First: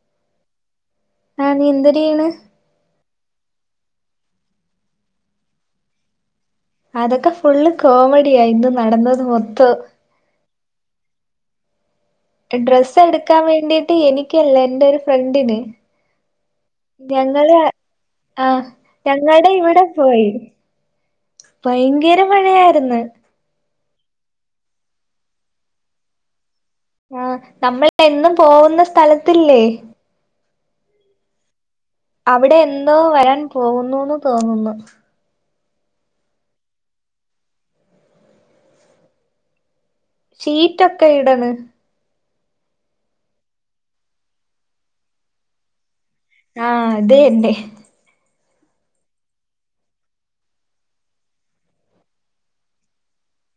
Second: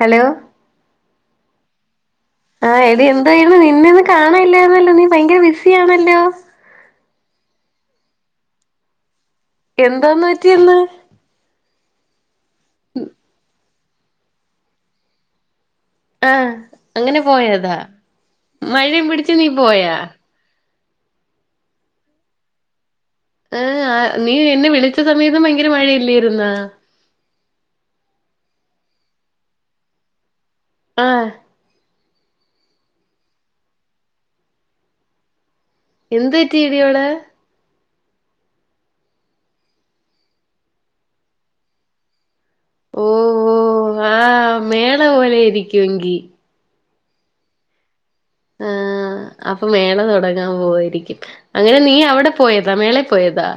Hello ആഹാ നീ എന്തരെയ്യ്ണ്? ആഹാ എടീ എന്തായിന്ന് നിന്നെയിന്ന് കാണായില്ലായിര്ന്നല്ലോ? നീ ഭയങ്കര ബിസിയാണല്ലോ? അതൊക്കെ ഫുള്ള് കോമഡിയാ ഇന്ന് നടന്നത് മൊത്തം എന്തോന്ന് പറ്റീന്ന്? ഡ്രസ്സെടുക്കാൻ വേണ്ടിട്ട് എനിക്കല്ലേ എന്റെരു ഫ്രണ്ടിന് ആഹ് അങ്ങനെ ഞങ്ങള പോയതാ ആഹ മഴയും പിടിച്ച് നീ ഞങ്ങൾടെ ഇവിടെ പോയാ പോയി ഭയങ്കര മഴയാര്ന്ന് ആഹ് നീ എന്നെ വിളിച്ച സമയത്തും ഭയങ്കര മഴയല്ലായിരുന്നോ? ആഹാ നമ്മളെന്നും പോവുന്ന സ്ഥലത്തില്ലേ? ആഹ അവിടെ എന്തോ വരാൻ പോകുന്നൂന്ന് തോന്നുന്നു എന്ത് പറ്റീടിയവടെ? ഷീറ്റൊക്കെ ഇടണ് ഓ ഓ ആഹ മേള പോലെയിരിക്കും എങ്കി ആഹ അതെന്നെ ആഹ് അപ്പൊ മേള തുടങ്ങാൻ പോവ്വാരിക്കും അങ്ങനെ നീ അവിട പോയതാ മേളെ പോയതാ?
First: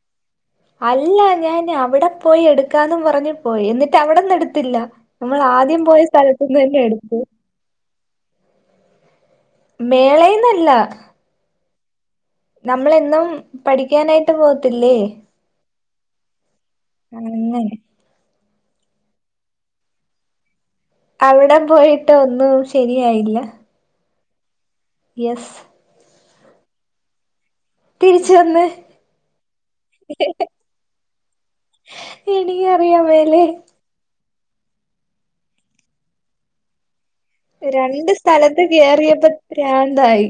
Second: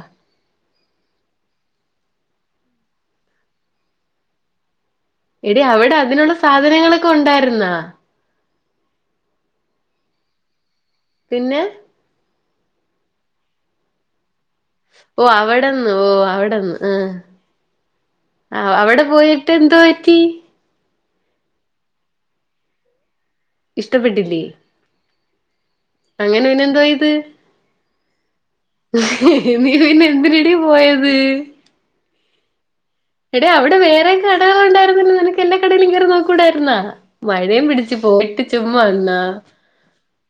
അല്ല ഞാൻ അവ്ടെ പോയി എടുക്കാന്നും പറഞ്ഞു പോയി എന്നിട്ട് അവിടന്ന് എടുത്തില്ല നമ്മൾ ആദ്യം പോയ സ്ഥലത്തുന്ന് തന്നെ എടുത്തെ ആര്ന്നാ മേളേന്നല്ല പിന്നെ നമ്മളെന്നും പഠിക്കാനായി ട്ട് പോത്തില്ലേ ഓ അവടെന്ന് ഓ അവടെന്ന് ആഹ് അങ്ങനെ ആ അവടെ പോയിട്ട് എന്തോറ്റി അവ്ടെ പോയിട്ട് ഒന്നും ശരിയായില്ല ഇഷ്ടപ്പെട്ടില്ലേ യെസ് അങ്ങനെണെ ന്തോയ്ത് തിരിച്ച് വന്ന് നീ പിന്നെ ന്തിനേടീ പോയത് എനിക്കറിയാവ എടെ അവിടെ വേറെ കടകളും ണ്ടായിരുന്നല്ലോ നിനക്ക് എല്ലാ കടയിലും കേറി നോക്കൂടായിരുന്നാ മഴയും പിടിച്ച് രണ്ട് പോയിട്ട് സ്ഥലത്ത് ചുമ്മാ വന്നാ കേറിയപ്പോ പ്രാന്തായി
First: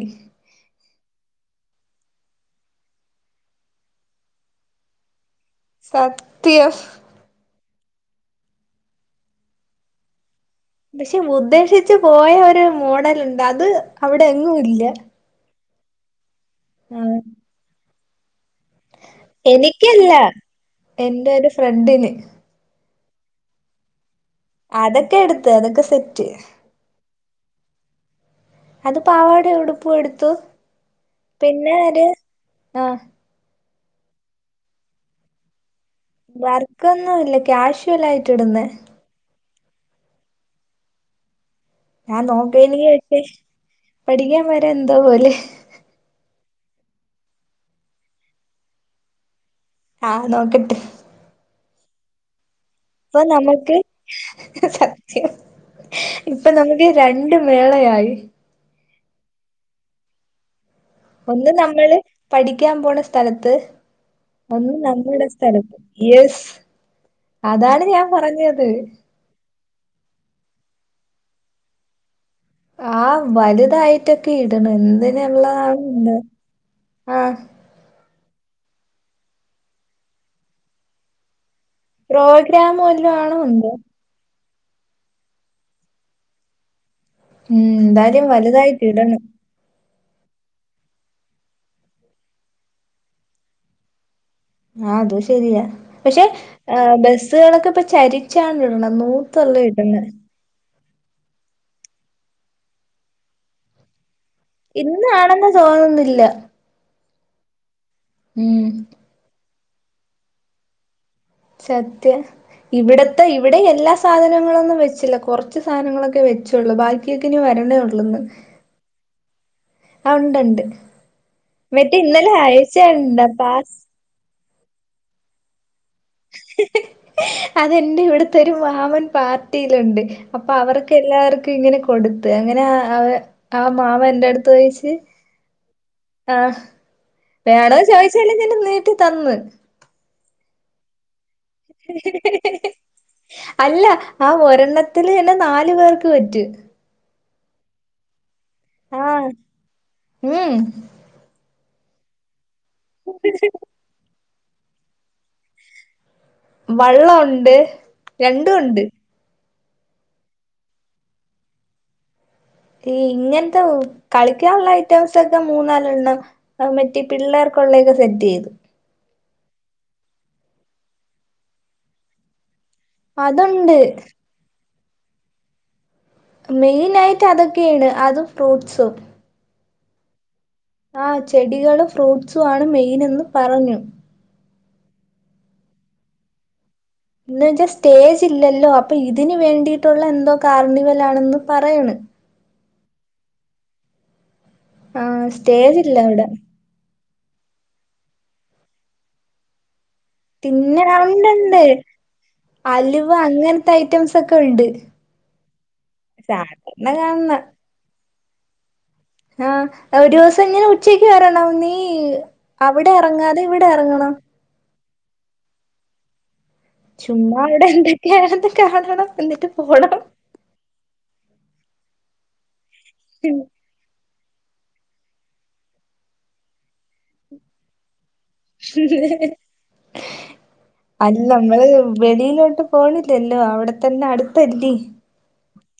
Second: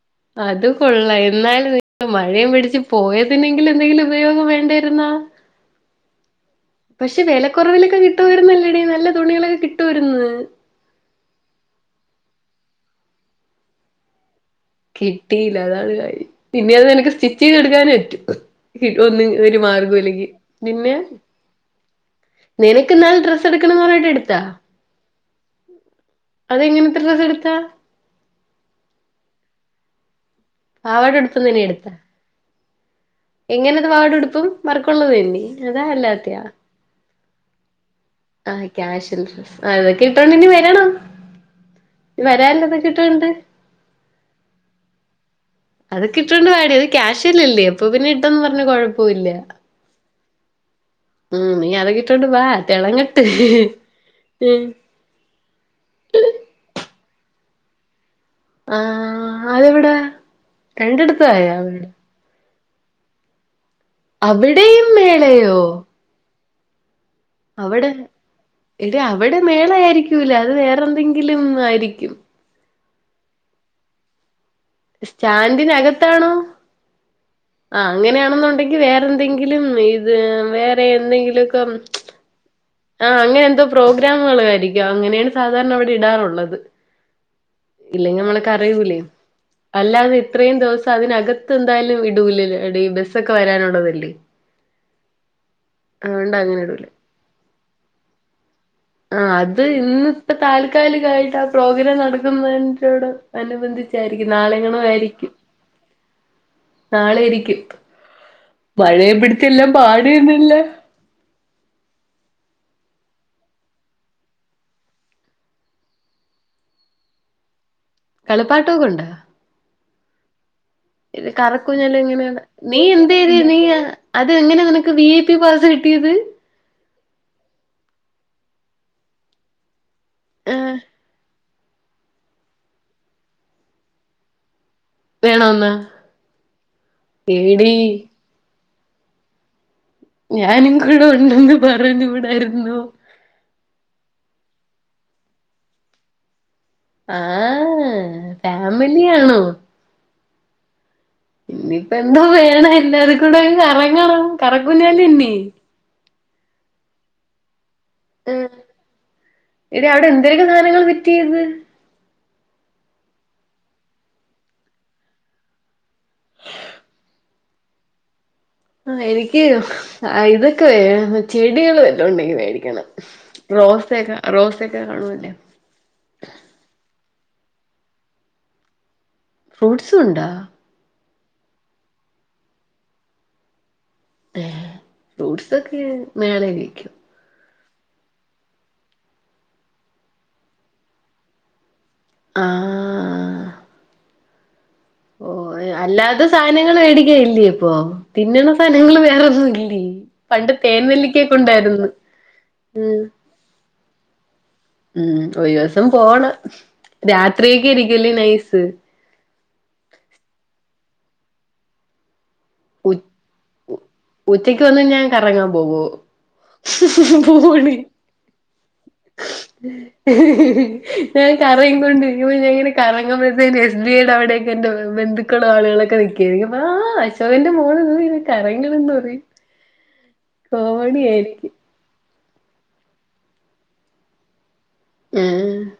അത് കൊള്ള എന്നാലും നി മഴയും പിടിച്ച് പോയതിനെങ്കിലും ന്തെങ്കിലും ഉപയോഗം വേണ്ടായിരുന്നോ സത്യം. പക്ഷെ വെലക്കുറവിലൊക്കെ കിട്ടുവായിരുന്നല്ലോടീ നല്ല തുണികളൊക്കെ കിട്ടുവായിര്ന്ന്. പക്ഷെ ഉദ്ദേശിച്ച് പോയ ഒരു മോഡലുണ്ട് അത് അവടെ എങ്ങുല്ല കിട്ടിയില്ല അതാണ് കാര്യം പിന്നെ അത് നിനക്ക് ആഹ് സ്റ്റിച്ച് ചെയ്തെടുക്കാനെ റ്റൂ ഇതോന്നും ഒരു എനിക്കല്ല മാർഗോല്ലെങ്കി നിന്നെയാ എന്റെ ഒരു ഫ്രണ്ടിന് നിനക്ക് ഇന്നാള് ഡ്രസ് എടുക്കണം പറഞ്ഞട്ട് എടുത്താ അതെക്കെ എട്ത്ത് അതൊക്കെ സെറ്റ് അതെങ്ങൻത്തെ ഡെസ്സ്‌ എടുത്താ അത് പാവാടെ ഉടുപ്പൂ എടുത്തു. പാവാട ട്പ്പു ന്നിനീ പിന്നെ എട്ത്താ ഒരു ആഹ് എങ്ങനെത് വാടെടുപ്പും വർക്കുള്ളതന്നെ അതാ അല്ലാ വർക്കൊന്നൂല്ല ക്യാഷ്വലയി ആ ക്യാഷ്യൽ ആ അത് കിട്ടണെങ്കി വരണം ഞാൻ നോക്ക വരാല്ലോ അതൊക്കെ എനിക്ക് ഇട്ടോണ്ട് ക്ഷേ പഠിക്കാൻ വരാ എന്തോ പോലെ അതൊക്കെ ഇട്ടൊണ്ട് വാടി അത് ക്യാഷ്വലല്ലേ അപ്പൊ പിന്നെ ഇട്ടൊന്ന് പറഞ്ഞഞ് കുഴപ്പൊല്ല. ആഹ് നോക്കട്ട് ഉം നീ അതൊ കിട്ടോണ്ട് വാ പ്പൊ തെളങ്ങട്ട് നമുക്ക് ഉം സ ഇപ്പൊ നമുക്ക് രണ്ട് മേളയായി ആ അതെവ്ടെ ഒന്ന് നമ്മള് പഠിക്കാൻ പോണ സ്ഥലത്ത് ഒന്ന് അവിടെയും നമ്മുടെ മേളയോ സ്ഥലത്ത് യെസ് അതാണ് ഞാൻ പറഞ്ഞത് അവെടെ മേള ആയിരിക്കൂല്ല അത് വേറെന്തെങ്കിലും ആയിരിക്കും. ആഹ് വലുതായിട്ടൊക്കെ ഇടണ് ന്തിനു ള്താണെന്തോ ആഹ് ആ അങ്ങനെയാണെന്നുണ്ടെങ്കിൽ വേറെ ന്തെങ്കിലും ഇത് വേറെ എന്തെങ്കിലൊക്കെ പ്രോഗ്രാം വല്ലും ആണോ എന്തോ [unintelligible] യിരിക്കും അങ്ങനെയാണ് സാധാരണ വിടെ ഇടാറുള്ളത്. ഉം ഇല്ലെങ്കി എന്തായാലും മ്മള് വലുതായിട്ട് കരയൂലെ ഇടണം അല്ലാതെ ഇത്രയും ദിവസം അതിനകത്ത് ന്തായാലും ഇടൂല ടീ ബെസ്സൊക്കെ വരാനുള്ളതല്ലേ ആ അതു ശരിയാ പക്ഷെ അതുകൊണ്ട് അങ്ങനെ ഇടൂല ബെസ്സുകളൊക്കെ പ്പ ചരി ചാ ഇടണ നൂത്തല്ല ഇടണെ ഇപ്പൊ താൽക്കാലികായിട്ട് ആ പ്രോഗ്രാം നടക്കുന്നതിന്റെ കൂടെ അനുബന്ധിച്ചായിരിക്കും നാളെങ്ങണോ ആയിരിക്കും ഇന്നാണെന്ന് തോന്നുന്നില്ല. നാളെ ഇരിക്കും ഉം മഴയെയും പിടിച്ച് എല്ലാം പാടുതന്നെല്ലെ സത്യം ഇവിടത്തെ ഇവിടെ എല്ലാ സാധനങ്ങളൊന്നും വെച്ചില്ല കൊറച്ച് സാധനങ്ങളൊക്കെ വെച്ചുള്ളൂ ബാക്കിയൊക്കെ ഇനി വരണേ ഉള്ളൂ ളൊന്ന് പാട്ട് ബുക്ക് ഉണ്ടാ ഇത് കറക്കുഞ്ഞാല് മറ്റേ ഇന്നലെ എങ്ങനെയാണ് നീ എന്ത് അയച്ചണ്ട ചെയ്യും പാസ് നീയാ അത് എങ്ങനാ നിനക്ക് വി ഐ പി പാസ് കിട്ടിയത് [unintelligible] അതെന്റെ ഇവിടത്തെ ഒരു മാമൻ പാർട്ടിയിലുണ്ട് അപ്പൊ ആഹ് അവർക്ക് എല്ലാവർക്കും ഇങ്ങനെ കൊടുത്ത് അങ്ങനെ ആ മാമൻ എൻ്റെ അടുത്ത് ചോയ്ച്ച് വേണോന്നാ ആഹ് എടി വേണോ ചോദിച്ചാലേ എനി നീട്ടി തന്ന് ഞാനും കൂടെ ഉണ്ടെന്ന് പറഞ്ഞൂടായിരുന്നോ [unintelligible] അല്ല ആ ഒരെണ്ണത്തില് തന്നെ നാലു പേർക്ക് പറ്റും ആഹ് ആഹ് ഫാമിലിയാണോ ഉം ഇനിയിപ്പ എന്തോ വേണം എല്ലാരും കൂടെ കറങ്ങ കറങ്ങൂലാലോ ഇന്നീ വള്ളം ഉണ്ട് ആഹ് രണ്ടും ഉണ്ട് എടി അവിടെ എന്തൊരെക്കെ സധനങ്ങള് ഫിറ്റ് ചെയ്ത് ഈ ഇങ്ങനത്തെ കളിക്കാനുള്ള ഐറ്റംസ് ഒക്കെ മൂന്നാല് എണ്ണം അത് മറ്റേ പിള്ളേർക്കുള്ളൊക്കെ സെറ്റ് ചെയ്ത് ആഹ് എനിക്ക് ഇതൊക്കെ ചെടികള് വല്ലൊണ്ടെങ്കിൽ മേടിക്കണം അതുണ്ട് റോസ് ഒക്കെ റോസ് ഒക്കെ കാണുവല്ലേ മെയിന് ആയിട്ട് അതൊക്കെയാണ് അതും ഫ്രൂട്ട്സും ഫ്രൂട്ട്സും ഉണ്ടാ ആഹ് ചെടികളും ഫ്രൂട്ടസും ആണ് മെയിൻന്ന് പറഞ്ഞു ഏഹ് ഫ്രൂട്ട്സൊക്കെ മേളെ ഇരിക്കും എന്ന് വെച്ചാൽ സ്റ്റേജ് ഇല്ലല്ലോ അപ്പൊ ഇതിന് വേണ്ടിയിട്ടുള്ള എന്തോ കാർണിവൽ ആണെന്ന് പറയണ് ആഹ് ആഹ് ഓഹ് ആഹ് സ്റ്റേജ് ഇല്ല അല്ലാതെ ഇവിടെ സാ സാനങ്ങള് മേടിക്ക ഇല്ലേ അപ്പൊ തിന്നുന്ന സാനങ്ങള് വേറെൊന്നും ഇല്ലേ പണ്ട് തേൻനെല്ലിക്കയൊക്കെ തിന്നാനുണ്ടെന്ന് ഉണ്ടായിരുന്നു ഉം അലുവ അങ്ങനത്തെ ഐറ്റംസ് ഒക്കെ ഉണ്ടെന്ന് ഉം ഒരു ദിവസം പോണം കാണുന്ന രാത്രിയൊക്കെ ഇരിക്കല്ലേ നൈസ് ആഹ് ഒരു ദിവസം ഇങ്ങനെ ഉച്ചയ്ക്ക് വരണം നീ അവിടെ ഉ ഇറങ്ങാതെ ഇവിടെ ഇറങ്ങണം ഉച്ചക്ക് വന്ന ഞാൻ കറങ്ങാൻ പോകൂവോ [unintelligible] ചുമ്മാ അവിടെ പോടി എന്തൊക്കെയാണെന്ന് കാണണം എന്നിട്ട് പോണം [unintelligible] ഞാൻ കറയും കൊണ്ട് ഇങ്ങനെ കറങ്ങുമ്പോത്ത്ന് എസ് ബി ഐ ടെ അവിടെ എന്റെ ബന്ധുക്കളും ആളുകളൊക്കെ നിക്കായിരിക്കും അപ്പ ആ അശോകന്റെ മോള് ന്ന് കറങ്ങണന്ന് പറയും കോമഡി അല്ല ആയിരിക്കും നമ്മള് വെളിയിലോട്ട് പോണില്ലല്ലോ അവിടെ തന്നെ അടുത്തല്ലേ ആഹ്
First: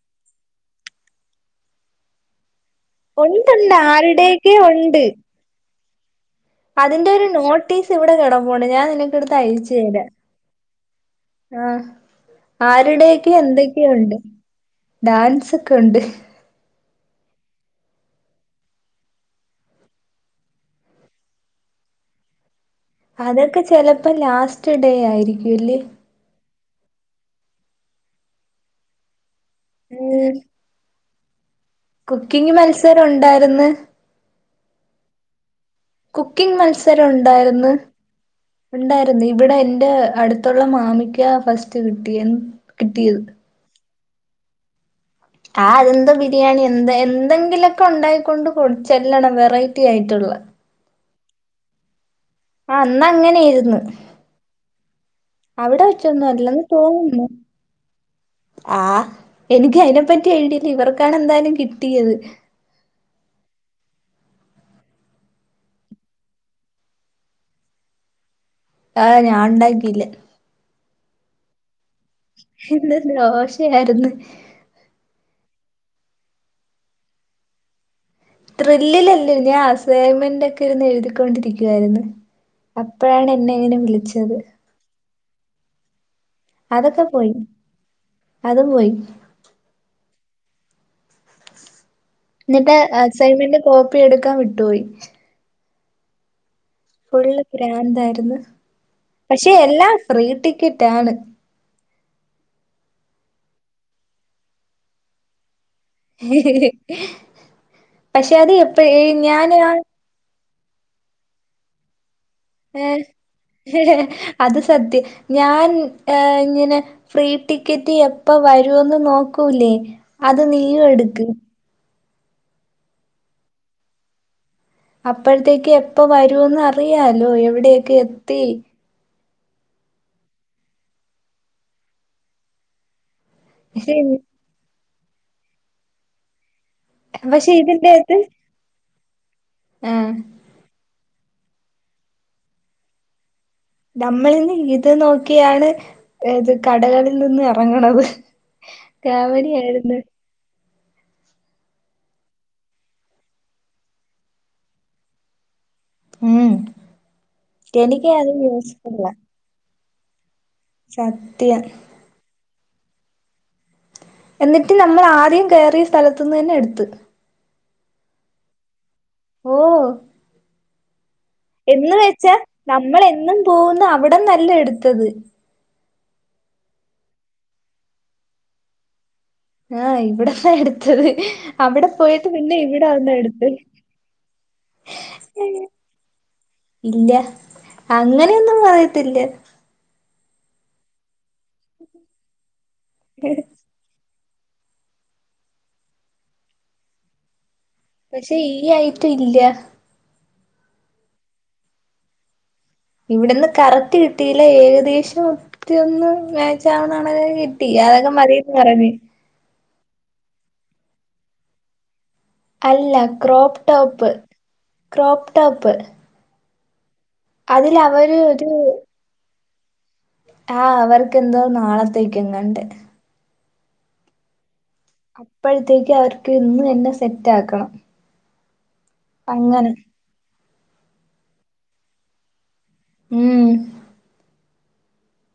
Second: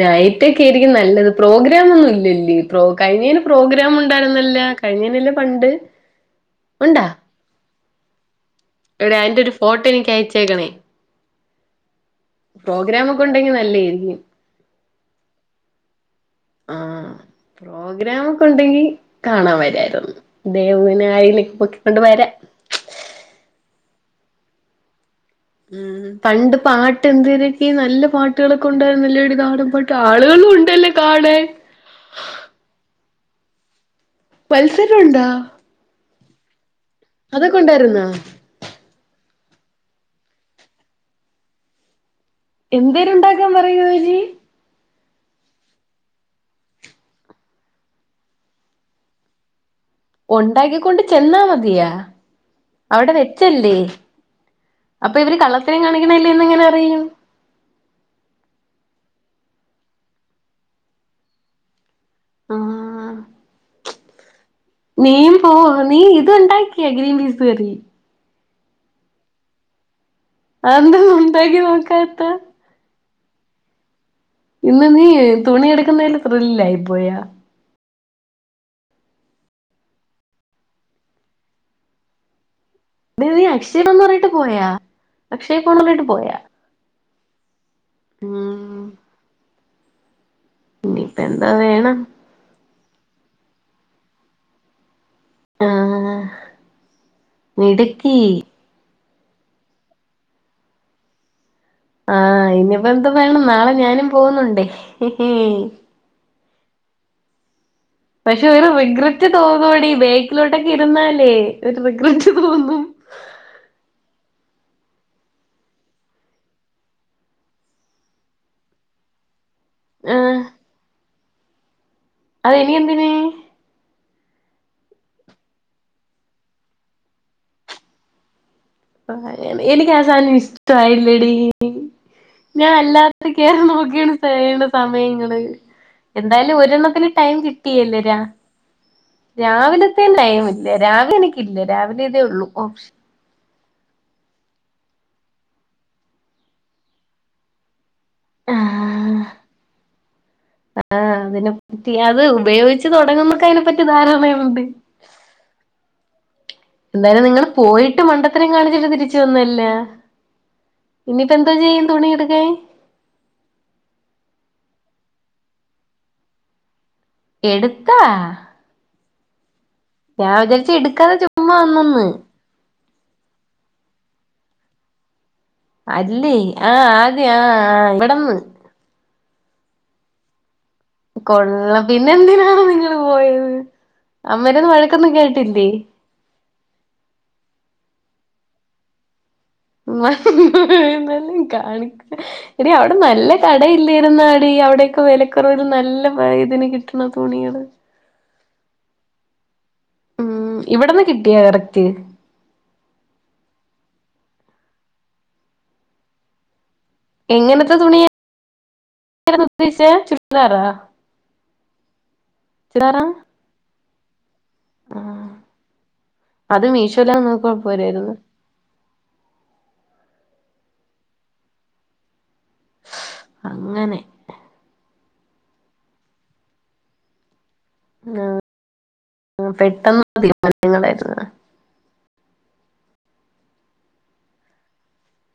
നൈറ്റൊക്കെ ആയിരിക്കും നല്ലത് പ്രോഗ്രാം ഒന്നും ഇല്ലല്ലേ പ്രൊ കഴിഞ്ഞേന് ഉണ്ടുണ്ട് പ്രോഗ്രാം ആരുടെയൊക്കെ ഉണ്ടായിരുന്നല്ലോ ഉണ്ട് കഴിഞ്ഞേനല്ലേ പണ്ട് ഉണ്ടാ അതിന്റെ ഒരു നോട്ടീസ് ഇവിടെ കിടപ്പുണ്ട് ഞാൻ നിനക്ക് എടാ എടുത്ത് അയിന്റെ ഒരു അയച്ചു ഫോട്ടോ തരാം എനിക്ക് അയച്ചേക്കണേ ആഹ് പ്രോഗ്രാം ഒക്കെ ആരുടെയൊക്കെ ഉണ്ടെങ്കി എന്തൊക്കെയുണ്ട് നല്ലായിരിക്കും ഡാൻസ് ഒക്കെ ഉണ്ട് ആഹ് പ്രോഗ്രാം ഒക്കെ ഉണ്ടെങ്കി കാണാൻ വരായിരുന്നു ദേവുനെ ആയിലെ പൊക്കിക്കൊണ്ട് വരാം അതൊക്കെ ചെലപ്പോ ലാസ്റ്റ് ഡേ ആയിരിക്കും ഉം പണ്ട് പാട്ട് എന്തിനൊക്കെ നല്ല പാട്ടുകളൊക്കെ ഉണ്ടായിരുന്നുനല്ലടി ഇതാണ് ന്നട്ട് ഉം ആളുകളു ഉണ്ടലോ കാണാൻ കുക്കിംഗ് മത്സരം ഉണ്ടായിര്ന്ന് പത്സരുണ്ടാ കുക്കിങ് മത്സരം ഉണ്ടായിര്ന്ന് ഉണ്ടായിരുന്നോ ഇണ്ടായിരുന്ന് ഇവിടെ എന്റെ അടുത്തുള്ള മാമിക്ക ഫസ്റ്റ് കിട്ടിയ എന്തെര് കിട്ടിയത്. ഉണ്ടാക്കാൻ പറയോര് ആഹ് അതെന്ത ബിരിയാണി എന്തെ എന്തെങ്കിലൊക്കെ ഉണ്ടായിക്കൊണ്ട് കൊട് ചെല്ലണം വെറൈ ഉണ്ടാക്കിക്കൊണ്ട് ചെന്നാമതിയാ ആ അന്ന് അവടെ വെച്ചല്ലേ അങ്ങനെയിരുന്നു. അപ്പഇവര് കള്ളത്തരം അവിടെ വെച്ചൊന്നും കാണിക്കണല്ലേന്ന് എങ്ങനെ അല്ലെന്ന് അറിയും ആഹാ എനിക്ക് അയിനെപ്പറ്റി ഐഡില്ല ഇവർക്കാണ് എന്തയാലും കിട്ടിയത് ആഹ് നീയും പോ നീ ഇത് ഉണ്ടാക്കിയ ഗ്രീൻപീസ്കറി ആഹ് ഞാൻ ഇണ്ടാക്കില്ല അത് എന്താ ഉണ്ടാക്കി നോക്കാത്തെ ഇന്ന് ദോശയായിരുന്ന് ഇന്ന് നീ തുണി എടുക്കുന്നേന്റെ ത്രില്ലയിപോയാ ത്രില്ല്ലല്ല ഞാൻ അസൈൻമെന്റ് ഒക്കെ ഇരുന്ന് എഴുതിക്കൊണ്ടിരിക്കുവായിരുന്നു ട അപ്പഴാണ് നീ എന്നെ ഇങ്ങനെ അക്ഷയ് പൊണ്റഞ്ഞിട്ട് വിളിച്ചത് പോയാ അക്ഷയ് പോണർഞ്ഞിട്ട് പോയാ അതൊക്കെ പോയി അത് ഉം പോയി ഇനിയിപ്പ എന്തോവേണം ന്നിട്ട് അസൈമെന്റ് കോപ്പി എടുക്കാൻ വിട്ടുപോയി ആഹ് ഫുൾ പ്രാന്ത് മിടുക്കി ആയിരുന്നു പക്ഷെ എല്ലാം ഫ്രീ ടിക്കറ്റ് ആണ് ആഹ് അയ്നിപ്പന്ത് വേണം നാളെ ഞാനും പോവുന്നുണ്ട് പക്ഷെ അത് ഒരു എപ്പ റിഗ്രറ്റ് ഞാൻ ആ തോന്നോടി ബേക്കിലോട്ടൊക്കെ ഇരുന്നാലേ ഒരു റിഗ്രറ്റ് തോ ഏഹ് അത് സത്യം ഞാൻ ഏഹ് ഇങ്ങനെ ഫ്രീ ടിക്കറ്റ് എപ്പ വരുവന്നു നോക്കൂലേ ആഹ് അത് നീയും എടുക്ക്. അത് ഇനി എന്തിന് അപ്പഴത്തേക്ക് എപ്പ വരൂന്ന് അറിയാലോ എവിടെയൊക്കെ എത്തി എനിക്ക് ആസാനം ഇഷ്ടയില്ലടീ ഞാ അല്ലാ ഇത് കേറി പക്ഷെ നോക്കിയാണ് ചെയ്യണ സമയങ്ങള് എന്തയാലും ഒരെണ്ണം തന്ന് ടൈം പക്ഷെ ഇതിന്റെകത്ത് കിട്ടിയില്ലരാ രാവിലത്ത ആഹ് ടൈം ഇല്ല രാവിലെനിക്കില്ല രാവിലെ ഇതേ ഒള്ളൂ ഓപ് നമ്മളിന്ന് ഇത് നോക്കിയാണ് ഏത് കടകളിൽ നിന്ന് എറങ്ങണത്. ആഹ് കോമഡി ആയിര്ന്ന് ആഹ് അതിനെപ്പറ്റി അത് ഉപയോഗിച്ച് തുടങ്ങുമ്പക്കെയിനെപ്പറ്റി ധാരാണയുണ്ട് ഉം [inaudible] എന്തായലും നിങ്ങള് പോയിട്ട് എനിക്ക് അത് മണ്ടത്തരം കാണിച്ചിട്ട് യൂസ്ഫുള്ളാ തിരിച്ചുവന്നലോ ഇനിപ്പ എന്തോ സത്യം ചെയ്യും തുണിഎടുക്കാൻ എന്നിട്ട് നമ്മള് ആദ്യം കേറിയ സ്ഥലത്ത്ന്നന്നെ എടുത്ത് എടുത്താ ഓ ഞാ വിചാരിച്ച് എടുക്കാണ ചു എന്ന് വെച്ച നമ്മളെന്നും പോവുന്ന അവിടന്നല്ല എട്ത്തത് അല്ലേ ആഹ് ആദ്യ ആഹ് ഇവിടന്ന് ആഹ് ഇവിടെന്നാ എടുത്തത് അവിടെപോയിട്ട് പിന്നെ ഇവിടെവന്നാ എടുത്തത് അമ്മേന്റെന്ന് വഴക്കൊന്നും കേട്ടില്ലേ ഇല്ല അങ്ങനെയൊന്നും പറയത്തില്ല [unintelligible] കാണിക്ക [unintelligible] അവിടെ നല്ല കട ഇല്ല യിരുന്നാടി അവിടെൊക്കെ വില [unintelligible] ഒരു നല്ല [unintelligible] ഇതിന് കിട്ടണ തുണിയള് പക്ഷെ ഈ അയിറ്റം ഇല്ല ഉം ഇവിടന്ന് കിട്ടിയാ ഇറക്തി [unintelligible] ഇവിടെന്ന് കറക്റ്റ് കിട്ടിയില്ല ഏകദേശം ഒറ്റൊന്ന് [unintelligible] [unintelligible] കിട്ടി അതൊക്കെ മതിന്ന് പറഞ് [unintelligible] ച ചുര്ദാറാ. അല്ല ക്രോപ്ടോപ്പ് ആഹ് ക്രോപ്ടോപ്പ് അത് മീശോല [unintelligible] അതില അവര് ഒരു ആ അവർക്ക്ന്തോ നാളത്തേക്കുംങ്ങണ്ട് അങ്ങനെ അപ്പോഴത്തേക്ക് അവർക്ക് ഇന്ന് തന്നെ സെറ്റ് ആക്കണം ആഹ് അങ്ങനെ പെട്ടെന്ന് തീരുമാനങ്ങളായിരുന്നു. ഉം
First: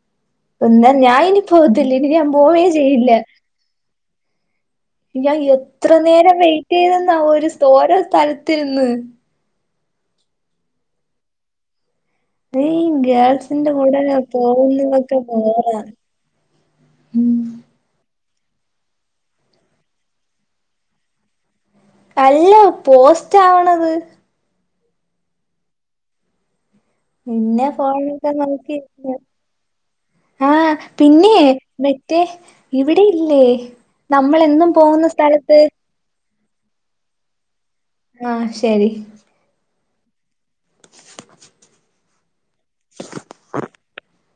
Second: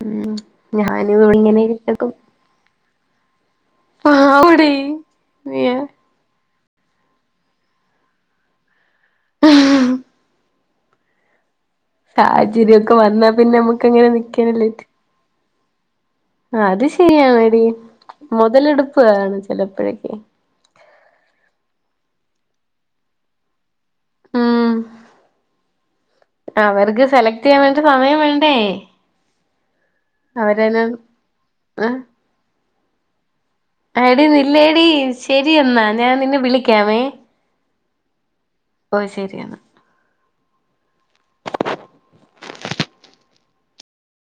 ഉം ഒന്നാ ഞാൻ ഇനി പോവത്തില്ല ഇനി ഞാൻ പോവേ ചെയ്യില്ല ആ വിടെ ഞാൻ എത്ര നേരം വെയിറ്റ് ചെയ്തന്നാ ഒരുസ് ഓരോ സ്ഥലത്തിന്ന് സാഹചര്യമൊക്കെ [unintelligible] വന്നാ പിന്നെ ഗേൾസിന്റെ നമ്മുക്ക് കൂടെ അങ്ങനെ നിക്കാനല്ലേ പറ്റു. പോകുന്നതൊക്കെ ബോറ ആ അത്‌ ശരിയാനടി മുതലെടുപ്പാണ് ചിലപ്പോഴക്കക്ക് അല്ല പോസ്റ്റ് ആവണത് ആഹ് അവർക്. പിന്നെ ഫോണൊക്കെ നോക്കി. [unintelligible] ആഹ് അവരന്നെ പിന്നെ ആ മെറ്റേ ഇവിടെയില്ലേ? എടി ന്നില്ലേടീ ശരി എന്നാ ഞാൻ നിന്നെ വിളിക്ക്യാമേ. ആ ശരി ഓ ശരി എന്നാ. [unintelligible]